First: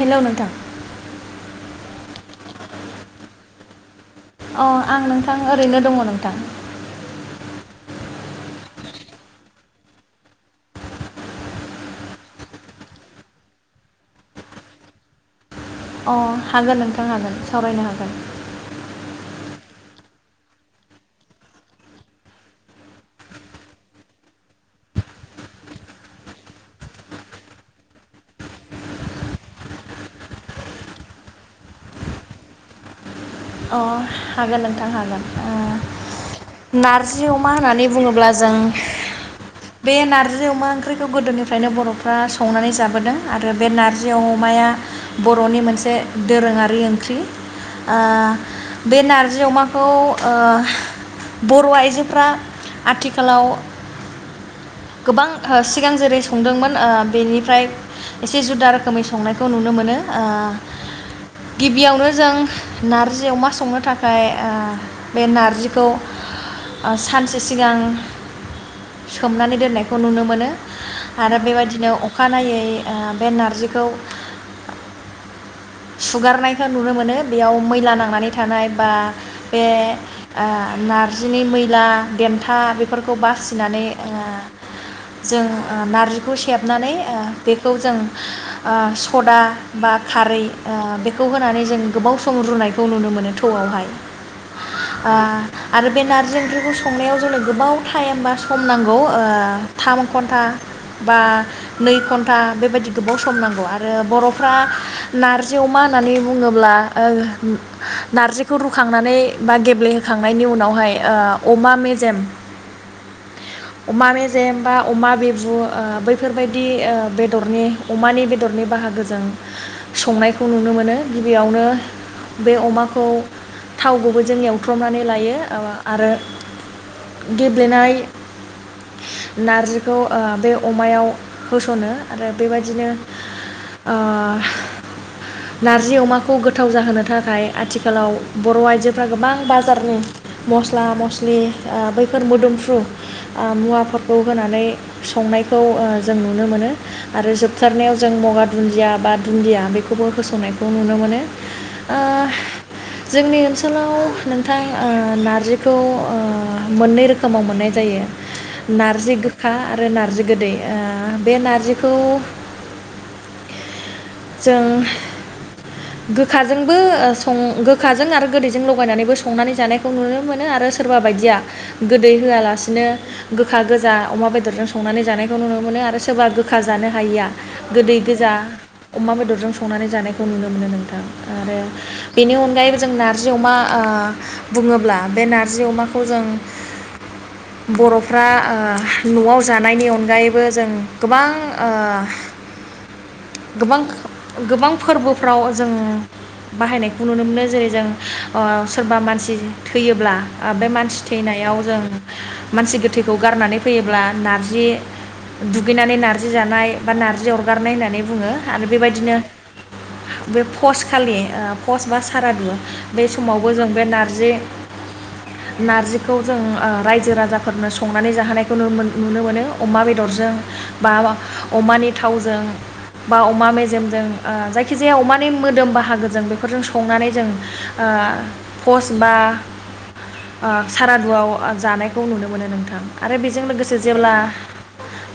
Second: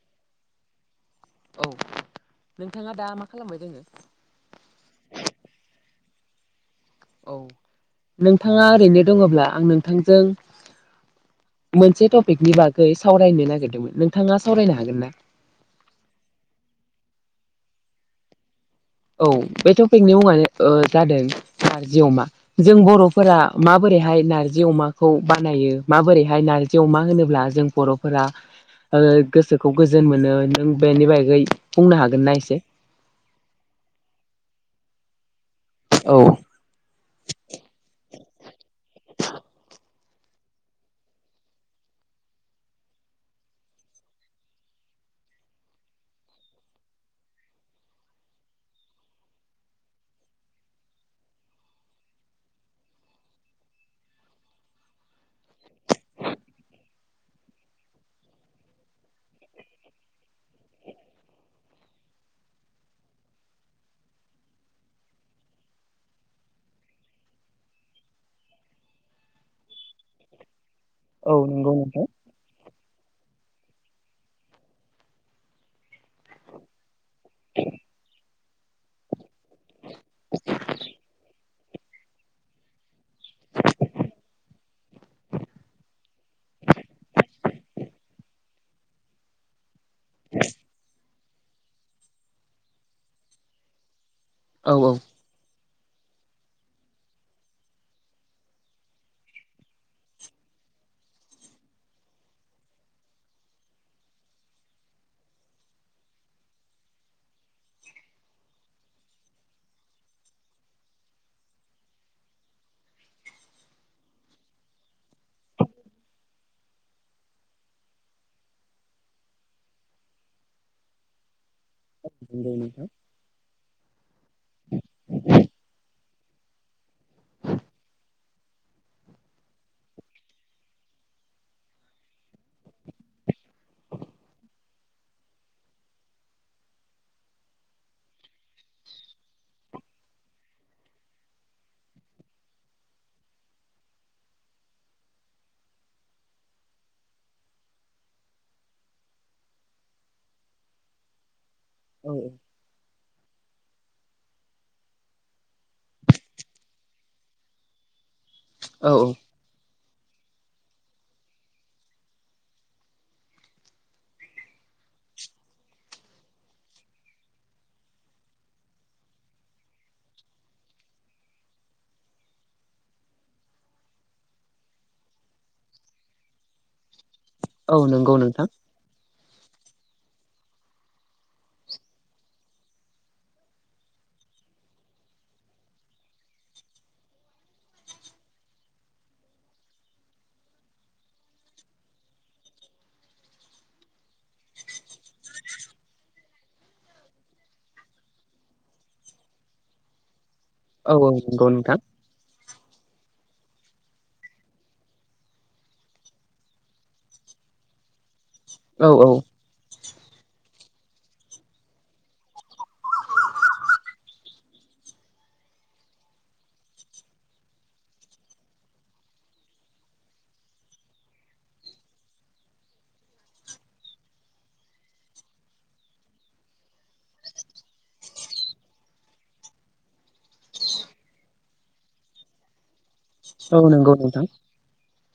हेल' नों थां औ नोंथाङा नोंथाङा दा मा खालामबाय दोङो? अ आं नोंथां ओरैनो दङ नोंथां। औ नोंथाङा ओरैनो दङब्ला आं नोंथांजों मोनसे टपिकनि बागै सावरायनो नागिरदोंमोन नोंथाङा सावरायनो हागोन ना? अ हागोन नोंथां हागोन सावरायनो हागोन। औ बे टपिकनि मुङानो ओ जादों नारजि अमा जों बर'फोरा माबोरैहाय नार्जि अमाखौ बानायो माबोरैहाय नारजि अमा होनोब्ला जों बर'फोरा ओ गोसोखौ गोजोन मोनो नों बेनि बागै बुंनो हागोनना एसे? अ हागोन नोंथां हागोन। औ ओ नारजि अमा होननानै बुङोब्ला जों बे नारजि अमा ओंख्रिखौ गोदोनिफ्रायनो बर'फ्रा संनानै जाबोदों आरो बे नारजि अमाया बर'नि मोनसे दोरोङारि ओंख्रि ओ बे नारजि अमाखौ ओ बर' आइजोफ्रा आथिखालाव गोबां हो सिगां जेरै संदोंमोन ओ बेनिफ्राय एसे जुदा रोखोमै संनायखौ नुनो मोनो ओ गिबियावनो जों नारज जि अमा संनो थाखाय ओ बे नारजिखौ ओ सानसे सिगां सोमनानै दोननायखौ नुनो मोनो। औ आरो नंगौ बेबायदिनो नोंथां अखानायै ओ बे नारजिखौ सुगारनायखौ नुनो मोनो बेयाव मैला नांनाय नानै थानाय बा बे ओ नारजिनि मैला देमथा बेफोरखौ बासिनानै ओ जों ओ नार्जिखौ सेबनानै ओ बेखौ जों ओ सदा बा खारै ओ बेखौ होनानै जों गोबाव सम रुनाय खौ नुनो मोनो थौआवहाय। औ औ आ आरो बे नार्जि ओंख्रिखौ संनायाव जोंनो गोबाव टाइम बा सम नांगौ ओ थाम घन्टा बा नै घन्टा बेबायदि गोबाव सम नांगौ आरो बर'फ्रा नारजि अमा होननानै बुङोब्ला ओ नारजिखौ रुखांनानै बा गेब्लेहोखांनायनि उनावहाय ओ अमा मेजेम अमा मेजेम बा अमा बिबु ओ बैफोरबायदि ओ बेदरनि अमानि बेदरनि बाहागोजों संनायखौ नुनो मोनो गिबियावनो नंगौ बे नोंथां अमाखौ थाव गुबैजों एवथ्रमनानै लायो ओ आरो गेब्लेनाय नारजिखौ ओ बे अमायाव होस'नो आरो बेबायदिनो ओ नारजि अमाखौ गोथाव जाहोनो थाख खाय आथिखालाव बर' आइजोफ्रारा गोबां बाजारनि मस्ला मस्लि ओ बैफोर मोदोमफ्रु ओ मुवाफोरखौ होनानै संनायखौ ओ जों नुनो मोनो आरो जोबथारनायाव जों मगा दुन्दिया बा दुन्दिया बेखौबो होसन्नायखौ नुनो मोनो। ओ औ औ जोंनि ओन सोलाव नोंथां ओ नारजिखौ ओ मोननै रोखोमाव मोननाय जायो। औ नारजि गोखा आ आरो नार्जि गोदै ओ बे नारजिखौ जों गोखाजोंबो ओ सं गोखाजों आरो गोदैजों लगायनानैबो संनानै जानायखौ नुनो मोनो आरो सोरबा बायदिया गोदै होआलासिनो गोखा गोजा अमा बेदरजों संनानै जानायखौ नुनो मोनो आरो सोरबा गोखा जानो हायिया औ गोदै नंगौ गोजा नोंथां। अमा बेदरजों संनानै जानायखौ नुनो मोनो नोंथां आरो बेनि अनगायैबो जों नार्जि अमा ओ बुङोब्ला बे नारजि अमाखौ जों बर'फ्रा ओ न'आव जानायनि अनगायैबो जों गोबां ओ गोबां गोबां फोरबोफ्राव जों बाहायनायखौ नुनो मोनो जेरै जों ओ सोरबा मानसि थैयोब्ला ओ बे औ मानसि औ नंगौ थैनायाव नोंथां जों मानसि गोथैखौ गारनानै फैयोब्ला नार्जि दुगैनानै नार्जि जानाय बा नार्जि अरगारनाय होननानै बुङो। आरो औ औ बेबायदिनो बे फस खालि ओ फस बा सारादु बे समावबो जों बे नारजि नारजिखौ जों ओ रायजो राजाफोरनो संनानै जाहानायखौ नुनो मोन नुनो मोनो अमा बेदरजों बा बा अमानि थावजों। बा अमा मेजेमजों ओ जायखिजाया अमानि मोदोम बाहागोजों बेफोरजों संनानै जों ओ फस बा ओ सारादुआव जानायखौ नुनो मोनो नोंथां। आरो बेजों औ लोगोसे नंगौ जेब्ला नोंथां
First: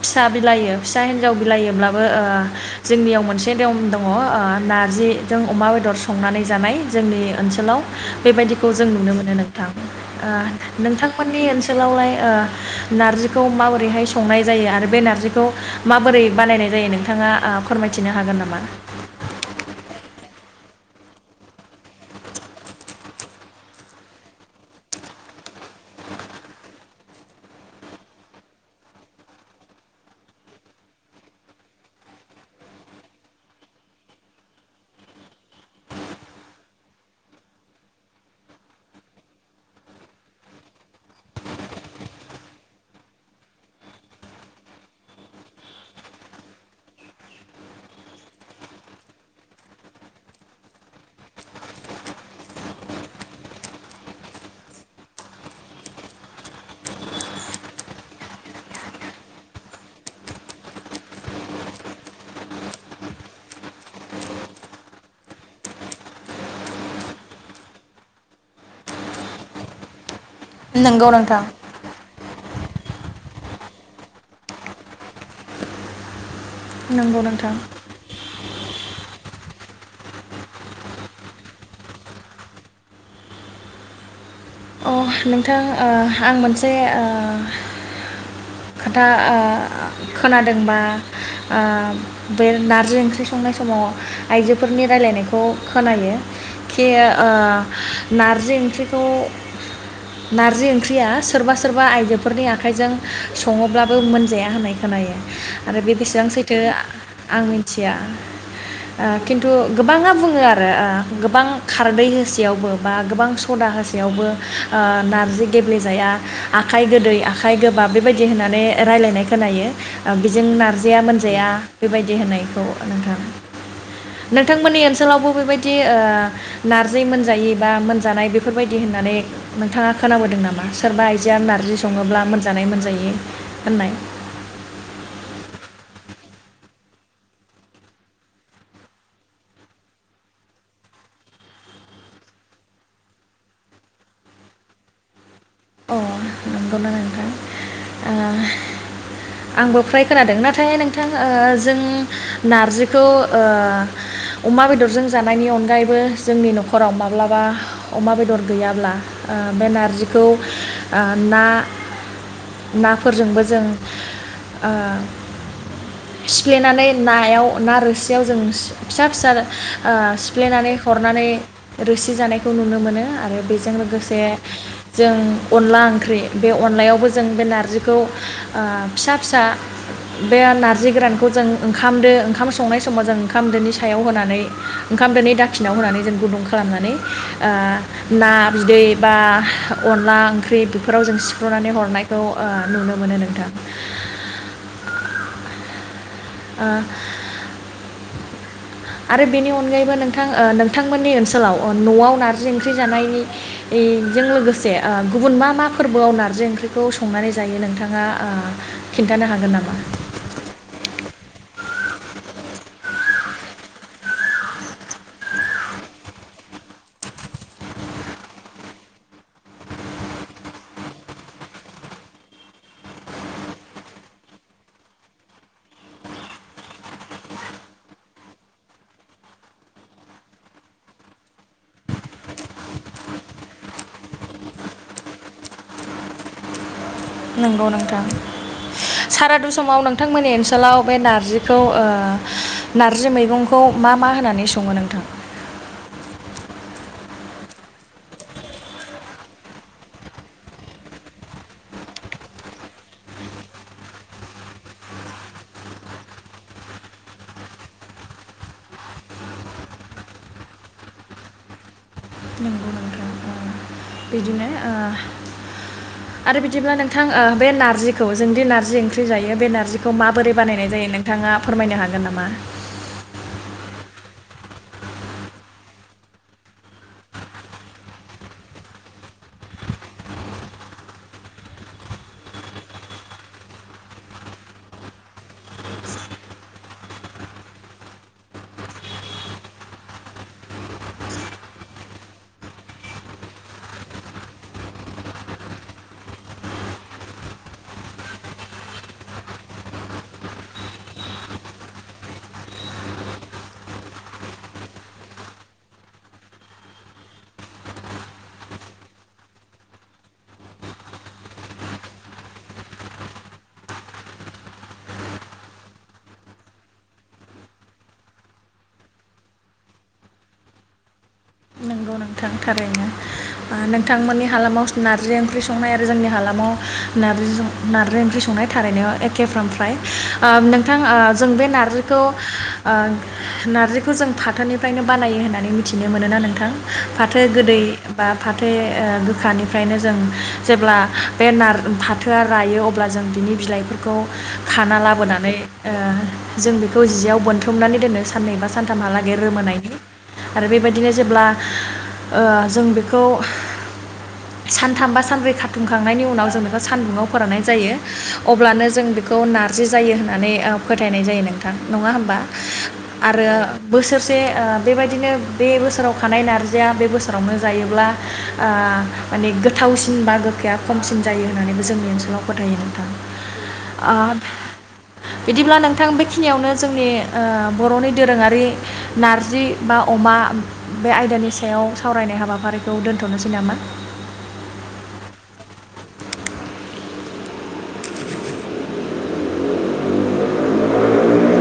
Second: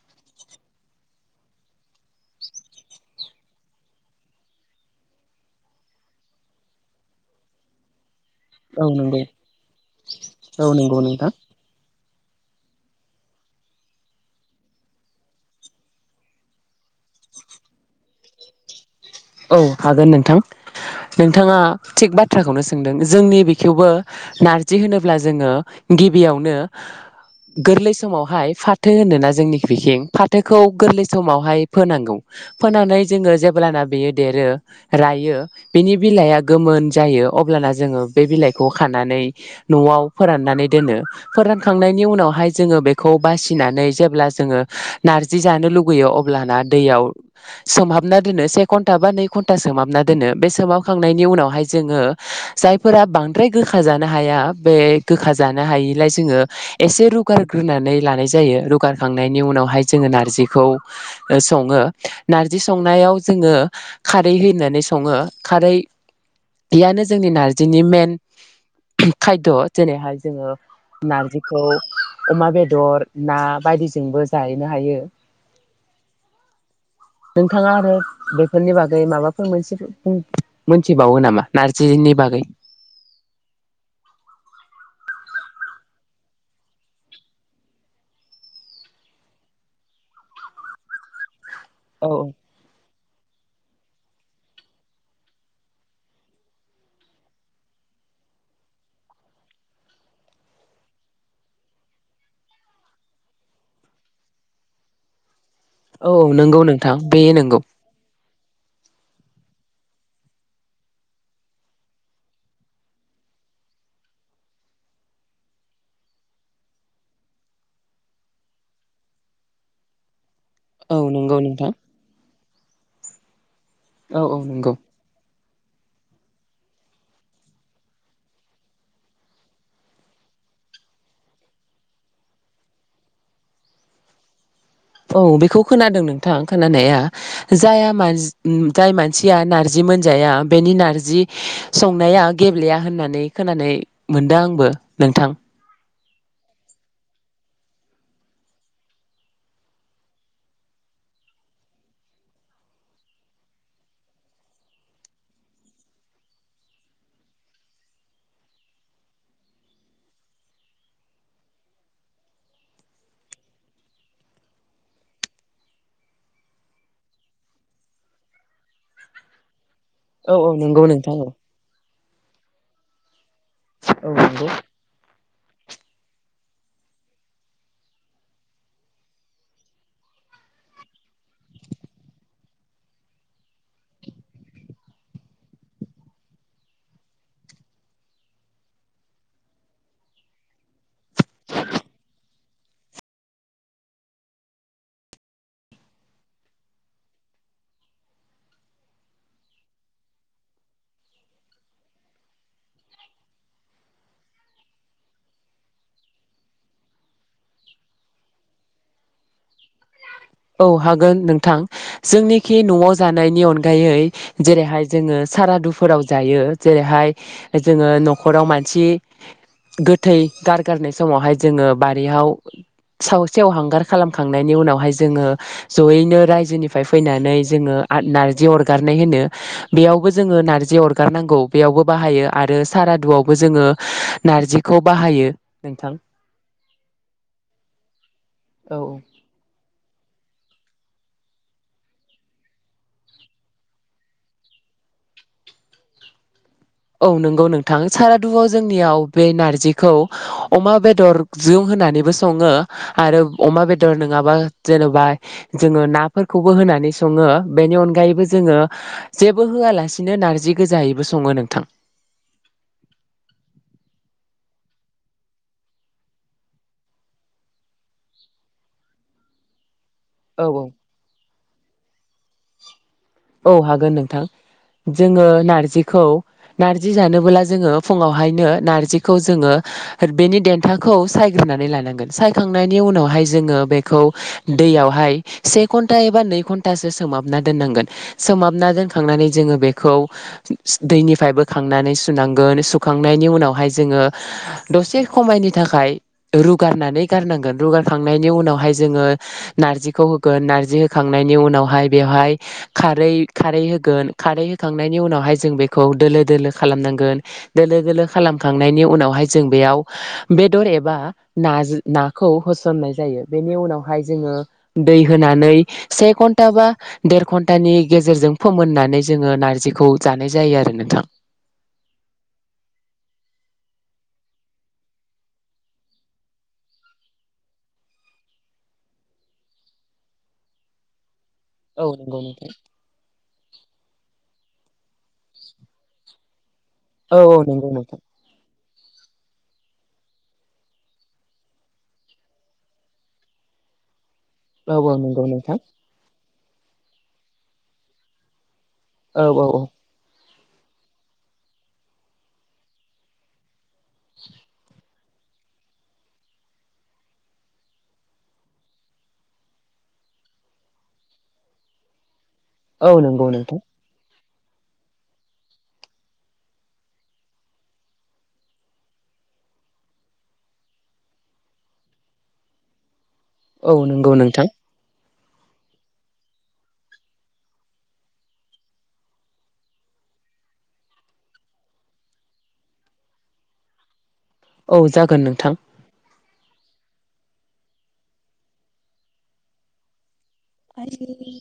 फिसा बिलाइयो फिसा हिन्जाव बिलाइयोब्लाबो ओ जोंनियाव मोनसे दम दङ ओ नारजिजों अमा बेदर संनानै जानाय जोंनि ओनसोलाव। बेबायदिखौ औ जों नुनो नंगौ मोनो नोंथां औ ओ नंगौ नोंथां। नोंथांमोननि ओनसोलावलाय ओ नारजिखौ माबोरैहाय संनाय जायो आरो बे नार्जिखौ माबोरै बानायनाय जायो नोंथाङा आ फोरमायथिनो हागोन नामा? औ हागोन नोंथां नोंथाङा थिग बाथ्राखौनो सोंदों जोंनि बेखौवबो नारजि होनोब्ला जोङो गिबियावनो गोरलै समावहाय फाथो होनोना जोंनि बिखिं फाथोखौ गोरलै समावहाय फोनांगौ फोनानै जोङो जेब्लाना बेयो देरो रायो बिनि बिलाइआ गोमोन जायो अब्लाना जोङो बे बिलाइखौ खानानै न'आव फोराननानै दोनो फोरानखांनायनि उनावहाय जोङो बेखौ बासिनानै जेब्ला जोङो नारजि जानो लुुबैयो अब्लाना दैयाव सोमहाबना दोनो से घन न्टा बा नै घन्टा सोमहाबना दोनो बे सोमाबखांनायनि उनावहाय जोङो जायफोरा बांद्राय गोखा जानो हाया बे गोखा जानो हायिलाय जोङो एसे रुगारग्रोनानै लानाय जायो रुगारखांनायनि उनावहाय जोङो नार्जिखौ ओ सङो नार्जि संनायाव जोङो खारै होननानै सङो खारै बेयानो जोंनि नारजिनि मेन खायद' जेरैहाय जोङो नंगौ नोंथां नारजिखौ अमा बे दर ना बायदिजोंबो जानो हायो। नंगौ नोंथां नोंथाङा आरो बे माबाफोर मोनसे मोनथिबावो नामा नारजिनि बागै? अ नोंथां ओ आं मोनसे ओ खोथा ओ खोनादोंबा ओ औ बे नारजि ओंख्रि ओंख्रि संनाय समाव आइजोफोरनि रायलायनायखौ खोनायो खि ओ नारजि ओंख्रिखौ नारजि ओंख्रिया सोरबा सोरबा आइजोफोरनि आखाइजों सङोब्लाबो मोनजाया होननाय खोनायो। आरो बे औ औ बेसेबां सैथो नंगौ नोंथां बे आं नंगौ मिथिया ओ खिन्थु गोबाङा बुङो आरो ओ गोबां खारदै होसेयावबो बा गोबां सदा होसेयावबो ओ नारजि गेब्लेेजाया आखाइ गोदै आखाइ गोबाब बे बेबायदि होननानै रायलानाय खोनायो ओ जों औ नारजिया नंगौ मोनजाया नोंथां बेबायदि होननाय। औ नोंथां औ औ नंगौ नोंथांमोननि ओनसोलावबो बेबायदि बिदि ओ नार्जि मोनजायि बा मोनजानाय बेफोरबायदि होननानै नोंथाङा खोनाबोदों नामा सोरबा आइजोआ नार्जि सङोब्ला मोनजानाय मोनजायि होननाय औ बेखौ खोनादों नोंथां खोनानाया जाया मान-जाय मानसिया नार्जि मोनजाया बेनि नारजि संनाया गेब्लेया होननानै खोनानाय मोनदों आंबो नोंथां। औ नंगौना नोंथां ओ आंबो फ्राय खोनादों नाथाय नोंथां ओ जों नारजिखौ ओ अमा बेदरजों जानायनि अनगायैबो जोंनि न'खराव माब्लाबा अमा बेदर गैयाब्ला ओ बे नारजिखौ ओ ना नाफोरजोंबो जों ओ सिफ्लेनानै नायाव ना रोसियाव जों फिसा फिसा ओ औ औ सिफ्लेनानै नंगौ नोंथां औ हरनानै रोसि जानायखौ नुनो मोनो आरो बेजों औ लोगोसे नंगौ ओ अनला ओंख्रि बे अनलायावबो जों बे नारजिखौ ओ फिसा फिसा बे नार्जि गोरानखौ जों ओंखामदो ओंखाम संनाय समाव जों ओंखामदोनि सायाव होनानै ओंखामदोनि दाखिनायाव होनानै जों गुदुं खालामनानै ओ ना बिदै बा अनला ओंख्रि बेफोराव जों सिफ्रुनानै हरनायखौ ओ नुनो मोनो नोंथां ओ आरो बेनि अनगायैबो नोंथां ओ नोंथांमोननि ओनसोलाव ओ न'आव नार्जि ओंख्रि जानायनिजों लोगोसे गुबुन मा मा फोरबोआव नार्जि ओंख्रिखौ संनानै जायो नोंथाङा खिन्थानो हागोन नामा? औ हागोन नोंथां जोंनिखि न'आव जानायनि अनगायै जेरैहाय जोङो सारादुफोराव जायो जेरैहाय जोङो न'खराव मानसि गोथै गारगारनाय समावहाय जोङो बारिहाव सायाव सेवहांगार खालामखांनायनि उनावहाय जोङो जयैनो रायजोनिफ्राय फैनानै जोङो नारजि अरगारनाय होनो बेयावबो जोङो नार्जि अरगारनांगौ बेयावबो बाहायो आरो सारादुआवबो जोङो नारजिखौ बाहायो नोंथां। नंगौ नोंथां औ सारादु समाव नोंथांमोननि ओनसोलाव बे नारजिखौ ओ नारजि मैगंखौ मा मा होनानै सङो नोंथां? औ नंगौ नोंथां सारादुआव जोंनियाव बे नारजिखौ अमा बेदर जों होनानैबो सङो आरो अमा बेदर नङाबा जेन'बा जोङो नाफोरखौबो होनानै सङो बेनि अनगायैबो जोङो जेबो होआलासिनो नार्जि गोजायैबो सङो नोंथां। ओ आरो बिदिब्ला नोंथां ओ बे नार्जिखौ जोंदि नार्जि ओंख्रि जायो बे नार्जि खौ माबोरै औ औ बानायनाय जायो नोंथाङा फोरमायनो हागोन नामा? औ हागोन नोंथां जोङो नार्जिखौ नार्जि जानोबोला जोङो फुङावहायनो नार्जिखौ जोङो बेनि देन्थाखौ सायग्रोनानै लानांगोन सायखांनायनि उनावहाय जोङो बेखौ दैयावहाय से घन्टा एबा नै घन्टासो सोमहाबना दोननांगोन। सोमहाबना दोनखांनानै जोङो बेखौ दैनिफ्राय बोखांनानै सुनांगोन सुखांनायनि उनावहाय जोङो दसे खमायनि थाखाय रुगारनानै गारनांगोन रुगारखांनायनि उनावहाय जोङो नार्जिखौ होगोन नार्जि होखांनायनि उनावहाय बेवहाय खारै खारै होगोन खारै होखांनायनि उनावहाय जों बेखौ दोलो-दोलो खालामनांगोन दोलो-दोलो खालामखांनायनि उनावहाय जों बेयाव बेदर एबा ना नाखौ होसननाय जायो बेनि उनावहाय जोङो दै होनानै से घन्टा बा देर घन टानि गेजेरजों फोमोननानै जोङो नारजिखौ जानाय जायो आरो नोंथां। नंगौ नोंथां थारैनो नोंथांमोननि हालामाव नारजि ओंख्रि संनाय आरो जोंनि हालामाव नारजि नारजि ओंख्रि संनाय थारैनो एखेफ्राम फ्राय ओ नोंथां ओ जों बे औ नारजिखौ नंगौ नोंथां ओ नारजिखौ जों फाथोनि फ्रायनो बानायो होननानै मिथिनो मोनोना नोंथां। औ फाथो औ गोदै नंगौ नोंथां बा फाथो ओ गोखानिफ्रायनो जों जेब्ला बे नार फाथोआ रायो अब्ला जों बिनि बिलाइफोरखौ औ खाना औ नंगौ लाबोनानै नोंथां। ओ जों बेखौ जियाव बोनथुमनानै दोनो साननै बा सानथामहालागै औ औ रोमोनायनि आरो बेबायदिनो जेब्ला ओ जों बेखौ सानथाम बा सानब्रै खाथुमखांनायनि उनाव जों बेखौ सानदुङाव फोराननाय जायो अब्लानो जों बेखौ नारजि जायो होननानै फोथायनाय जायो नोंथां नङा होमबा। औ आरो नंगौ नोंथां बोसोर से ओ बायदिनो बे बोसोराव खानाय नार जि जाया बे बोसोरावनो जायोब्ला ओ माने गोथावसिन बा गोखाया खमसिन जायो होननानैबो जोंनि ओनसोलाव फोथायो नोंथां। औ नोंगौ ओ नोंथां। बिदिब्ला नोंथां बेखिनियावनो जोंनि ओ बर'नि दोरोङारि नारजि बा अमा बे आयदानि सायाव सावरायनाय हाबाफारिखौ दोन्थ'नोसै नामा। औ जागोन नोंथां। आइयै।